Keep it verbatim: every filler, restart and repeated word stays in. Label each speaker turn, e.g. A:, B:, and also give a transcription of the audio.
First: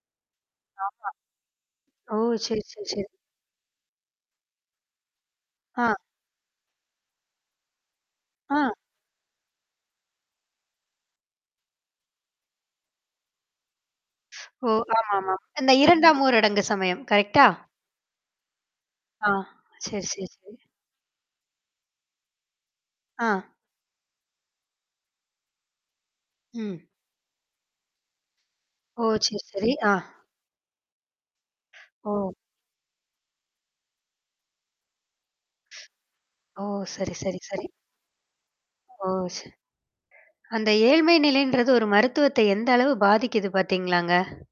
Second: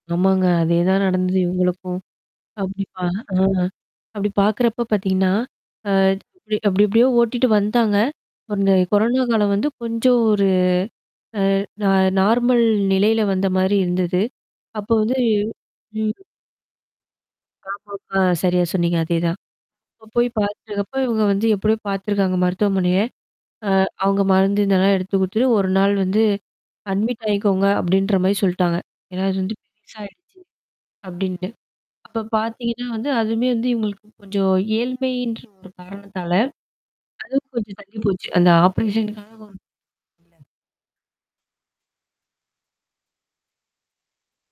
A: ஆமாங்க அதேதான்
B: ஆமா.
A: நடந்தது இவுங்களுக்கும்.
B: ஓ! சரி,
A: அப்டி
B: சரி, சரி.
A: பா அ. அப்டி பார்க்குறப்ப பார்த்திங்கன்னா, அ
B: அ.
A: அப்படி அப்படியோ ஓட்டிட்டு வந்தாங்க,
B: அ.
A: உடனே கொரோனா காலம் வந்து, அ கொஞ்சம் ஒரு, அ, ந நார்மல் நெலையில வந்த மாரி இருந்தது.
B: ஓ!
A: அப்ப வந்து
B: ஆமாமா. இந்த
A: ம்.
B: இரண்டாம் ஊரடங்கு சமயம். கரெக்டா?
A: லாக்டவுன் அ சரியா சொன்னீங்க. அதே
B: அ.
A: தான்.
B: சரி,
A: இப்போ போய்
B: சரி.
A: பார்த்துட்டுருக்கப்ப இவங்க வந்து எப்படியோ பார்த்துருக்காங்க மருத்துவமனைய,
B: அ.
A: அ, அவங்க மருந்து இதெல்லாம் எடுத்துக்குடுத்துத்துட்டு ஒரு நாள் வந்து
B: ம்.
A: அட்மிட் ஆகிக்கோங்க அப்படின்ற மாரி சொல்லிட்டாங்க.
B: ஓ!
A: ஏன்னா அது
B: சரி,
A: வந்து
B: சரி. அ.
A: பெருசாயிடுச்சு. அப்படின்னுட்டு. அப்ப
B: ஓ!
A: பார்த்திங்கன்னா வந்து, அதுவுமே வந்து இவங்களுக்கு கொஞ்சம் ஏழ்மைன்ற ஒரு காரணத்தால
B: ஓ! சரி, சரி,
A: அதுவும்
B: சரி.
A: கொஞ்சம் தள்ளி போச்சு. அந்த
B: ஓ! ச
A: ஆப்ரேஷனுக்காக
B: அந்த ஏழ்மை நிலைன்றது ஒரு மருத்துவத்த எந்த அளவு பாதிக்குது பார்த்தீங்களாங்க?